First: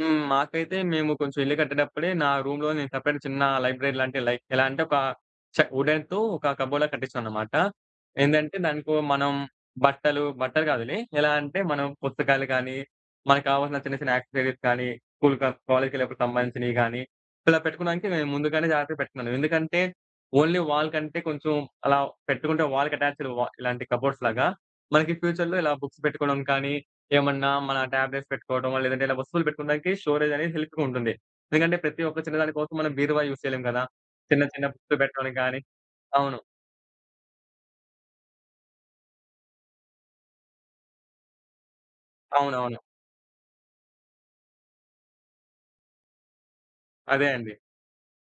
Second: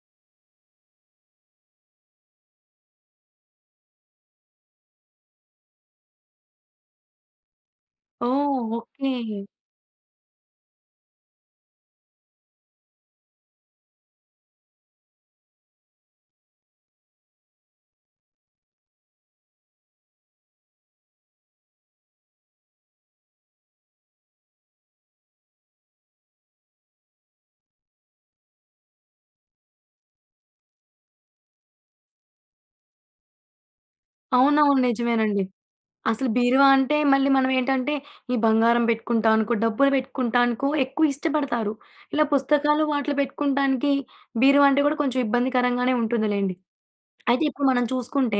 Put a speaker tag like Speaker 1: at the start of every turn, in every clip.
Speaker 1: హ్మ్. మాకైతే, మేము కొంచెం ఇల్లు కట్టేటప్పుడే నా రూమ్‌లో నేను సెపరేట్‌గా చిన్న లైబ్రరీ లాంటి, లైక్ ఎలా అంటే, ఒక చె వుడెన్‌తో ఒక కబోర్డ్‌లా కట్టిచ్చానన్నమాట. ఏందంటే,
Speaker 2: ఓహ్!
Speaker 1: దానికొ
Speaker 2: ఓకే.
Speaker 1: మనం బట్టలు బట్టలు గాదులే. ఎలా అంటే, మనం పుస్తకాలు కానీ, మనకు కావాల్సిన చిన్న చిన్న యాక్సెసరీస్ కానీ, స్కూల్ ఆర్ కాలేజ్‌కి ఎళ్లేటప్పుడుకి సంబంధించినవి గానీ, ఇలా పెట్టుకోవడానికి నేను ముందుగానే జాగ్రత్తగా పెట్టుకున్నాను. ఎందుకంటే, ఓన్లీ వాల్ కంటే కొంచెం అలా పెట్టుకుంటే, వాల్‌కి అటాచ్డ్ వ ఇలాంటి కబోర్డ్స్‌లాగా మనకి ఫ్యూచర్‌లో ఇలా బుక్స్ పెట్టుకోవడం కానీ, ఏమన్నా మన ట్యాబ్లెట్స్ పెట్టుకోవడమో, లేదంటే ఇలా వస్తువులు పెట్టుకోవడానికి స్టోరేజ్ అనేది హెల్ప్‌గా ఉంటుంది. ఎందుకంటే, ప్రతి ఒక్క చిన్న దాని కోసం మనం బీరువా యూజ్ చేయలేం గదా! చిన్న చిన్న
Speaker 2: అవునవును.
Speaker 1: బుక్స్ పెట్టడానికి
Speaker 2: నిజమేనండి.
Speaker 1: గానీ.
Speaker 2: అసలు
Speaker 1: అవును.
Speaker 2: బీరువా అంటే, మళ్లీ మనం ఏంటంటే, ఈ బంగారం పెట్టుకుంటాం అనుకో, డబ్బులు పెట్టుకుంటాం అనుకో, ఎక్కువ ఇష్టపడతారు. ఇలా
Speaker 1: అవునవును.
Speaker 2: పుస్తకాలు వాటిలో పెట్టుకుంటానికి బీరువా అంటే కూడా కొంచెం ఇబ్బందికరంగానే ఉంటుందిలెండి.
Speaker 1: అదే
Speaker 2: అయితే
Speaker 1: అండి.
Speaker 2: ఇప్పుడు మనం చూసుకుంటే,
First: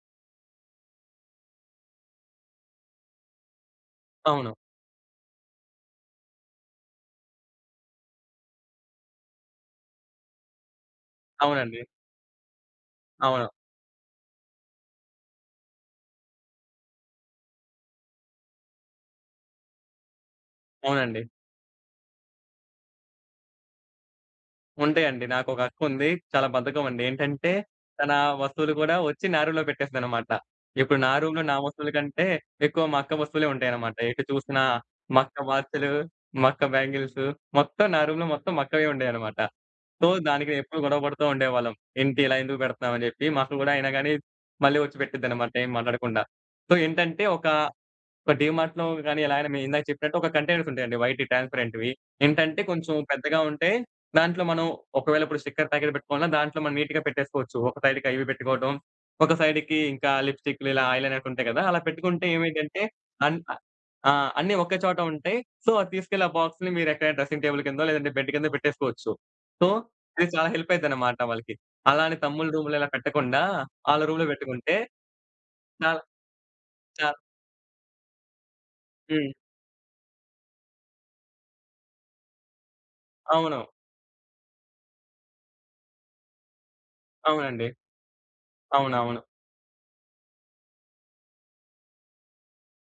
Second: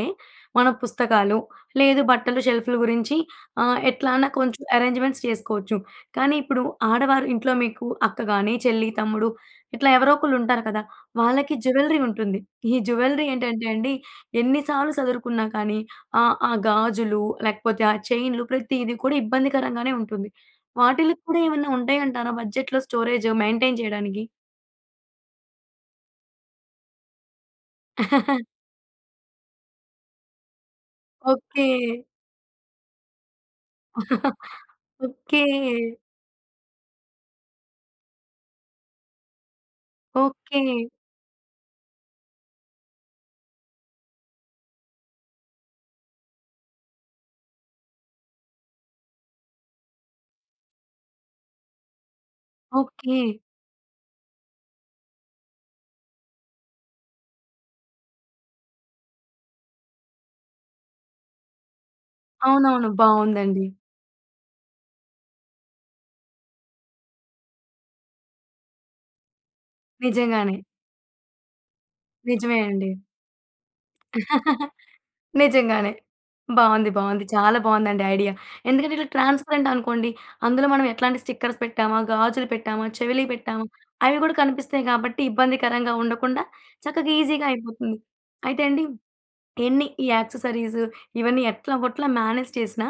Speaker 2: మన పుస్తకాలు, లేదు బట్టలు, షెల్ఫులు గురించి ఆహ్, ఎట్లన్నా
Speaker 1: అవును.
Speaker 2: కొంచెం అరేంజ్‌మెంట్స్ చేసుకోవచ్చు. కానీ ఇప్పుడు ఆడవారు ఇంట్లో మీకు అక్క గాని, చెల్లి, తమ్ముడు ఇట్లా ఎవరో ఒకళ్లుంటారు కదా! వాళ్లకి
Speaker 1: అవునండి.
Speaker 2: జ్యువెల్లరీ ఉంటుంది. ఈ జ్యువెల్లరీ
Speaker 1: అవును.
Speaker 2: ఏంటంటే అండి, ఎన్నిసార్లు సదురుకున్నా కానీ, ఆహ్, ఆ గాజులు లేకపోతే ఆ చైనులు, ప్రతీదీ కూడా ఇబ్బందికరంగానే ఉంటుంది. వాటిలో
Speaker 1: అవునండి.
Speaker 2: కూడా ఏమన్నా ఉంటాయంటారా? బడ్జెట్‌లో స్టోరేజ్‌ మెయింటెయిన్ చేయడానికి.
Speaker 1: ఉంటాయండి. నాకొక అక్కుంది. చాలా బద్ధకమండి. ఏంటంటే, తన వస్తువులు కూడా వచ్చి నా రూమ్‌లో పెట్టేస్తదన్నమాట. ఇప్పుడు నా రూమ్‌లో నా
Speaker 2: ఓకే.
Speaker 1: వస్తువుల కంటే ఎక్కువ మా అక్క వస్తువులే ఉంటాయన్నమాట. ఎటు చూసినా మా అక్క
Speaker 2: ఓకే.
Speaker 1: వాచులు, మా అక్క బ్యాంగిల్సు, మొత్తం నా రూమ్‌లో మొత్తం మా అక్కవే ఉండేవన్నమాట. సో, దానికి
Speaker 2: ఓకే.
Speaker 1: నేనెప్పుడూ గొడవ పడుతూ ఉండేవాళ్లం. "ఏంటి? ఇలా ఎందుకు పెడుతున్నావు?" అని చెప్పి. మా అక్క కూడా అయినా కానీ, మళ్లీ వచ్చి పెట్టిద్దన్నమాట, ఏం మాట్లాడకుండా. సో, ఏంటంటే, ఒక ఒక డీమార్ట్‌లో గానీ, ఎలాగైనా మీరు ఇందాక చెప్పినట్టు ఒక కంటైనర్స్ ఉంటాయండి వైట్ ట్రాన్స్పరెంట్‌వి. ఏంటంటే, కొంచెం
Speaker 2: ఓకే.
Speaker 1: పెద్దగా ఉంటాయి. దాంట్లో మనం ఒకవేళ ఇప్పుడు స్టిక్కర్ ప్యాకెట్ పెట్టుకోవాలన్నా, దాంట్లో మనం నీట్‌గా పెట్టేసుకోవచ్చు. ఒక సైడ్‌కి అవి పెట్టుకోవటం, ఒక సైడ్‌కి ఇంకా లిప్‌స్టికులు, ఐ లైనర్స్ ఉంటాయి గదా! అలా పెట్టుకుంటే ఏమవుతుందంటే,
Speaker 2: అవునవును.
Speaker 1: అన్ అ
Speaker 2: బావుందండి.
Speaker 1: ఆ! అన్నీ ఒక చోట ఉంటాయి. సో, అది తీసుకెళ్లి ఆ బాక్స్‌ని మీరు ఎక్కడైనా డ్రెసింగ్ టేబుల్ కిందో, లేదంటే బెడ్ కిందో పెట్టేసుకోవచ్చు. సో, ఇది చాలా
Speaker 2: నిజంగానే.
Speaker 1: హెల్ప్ అయిద్దన్నమాట వాళ్లకి. అలా అని తమ్ముళ్ల
Speaker 2: నిజమే
Speaker 1: రూమ్‌లో ఇలా
Speaker 2: అండి.
Speaker 1: పెట్టకుండా, వాళ్ల రూమ్‌లో పెట్టుకుంటే
Speaker 2: నిజంగానే.
Speaker 1: చాలా
Speaker 2: బావుంది.
Speaker 1: చా
Speaker 2: బావుంది. చాలా బావుందండి ఐడియా. ఎందుకంటే, ఇట్లా
Speaker 1: హ్మ్.
Speaker 2: ట్రాన్స్పరెంట్ అనుకోండి, అందులో మనం ఎట్లాంటి స్టిక్కర్స్ పెట్టామా? గాజులు పెట్టామా? చెవిలీ
Speaker 1: అవును.
Speaker 2: పెట్టామా? అవి కూడా కనిపిస్తాయి గాబట్టి, ఇబ్బందికరంగా ఉండకుండా చక్కగా ఈసీగా
Speaker 1: అవునండి.
Speaker 2: అయిపోతుంది. అయితే అండి,
Speaker 1: అవునవును.
Speaker 2: ఎన్ని ఈ యాక్సెసరీస్, ఇవన్నీ ఎట్లాగోట్లా మ్యానేజ్ చేసినా,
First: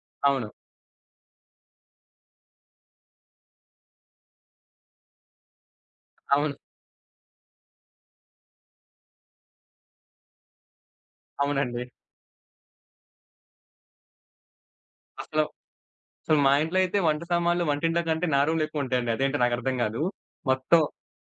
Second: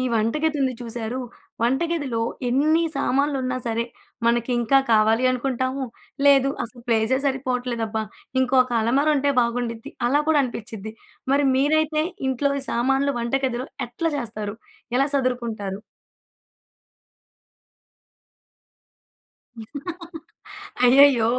Speaker 2: ఈ వంట
Speaker 1: అవును.
Speaker 2: గదుంది చూసారూ! వంట గదిలో ఎన్ని సామాన్లున్నా సరే, మనకింకా కావాలి అనుకుంటాము. లేదు,
Speaker 1: అవును.
Speaker 2: అసలు ప్లేసే సరిపోవట్లేదబ్బా! ఇంకొక అలమారా ఉంటే బాగుండుద్ది, అని కూడా అనిపిచ్చిద్ది. మరి
Speaker 1: అవునండి.
Speaker 2: మీరైతే ఇంట్లో ఈ సామాన్లు వంట గదిలో ఎట్లా చేస్తారు? ఎలా
Speaker 1: అసలు
Speaker 2: సదురుకుంటారు?
Speaker 1: సో, మా ఇంట్లో అయితే, వంట సామాన్లు వంటింట్లో కంటే నా రూమ్‌లో ఎక్కువ ఉంటాయండి. అదేంటో నాకర్థం గాదు. మొత్తం
Speaker 2: అయ్యయ్యో!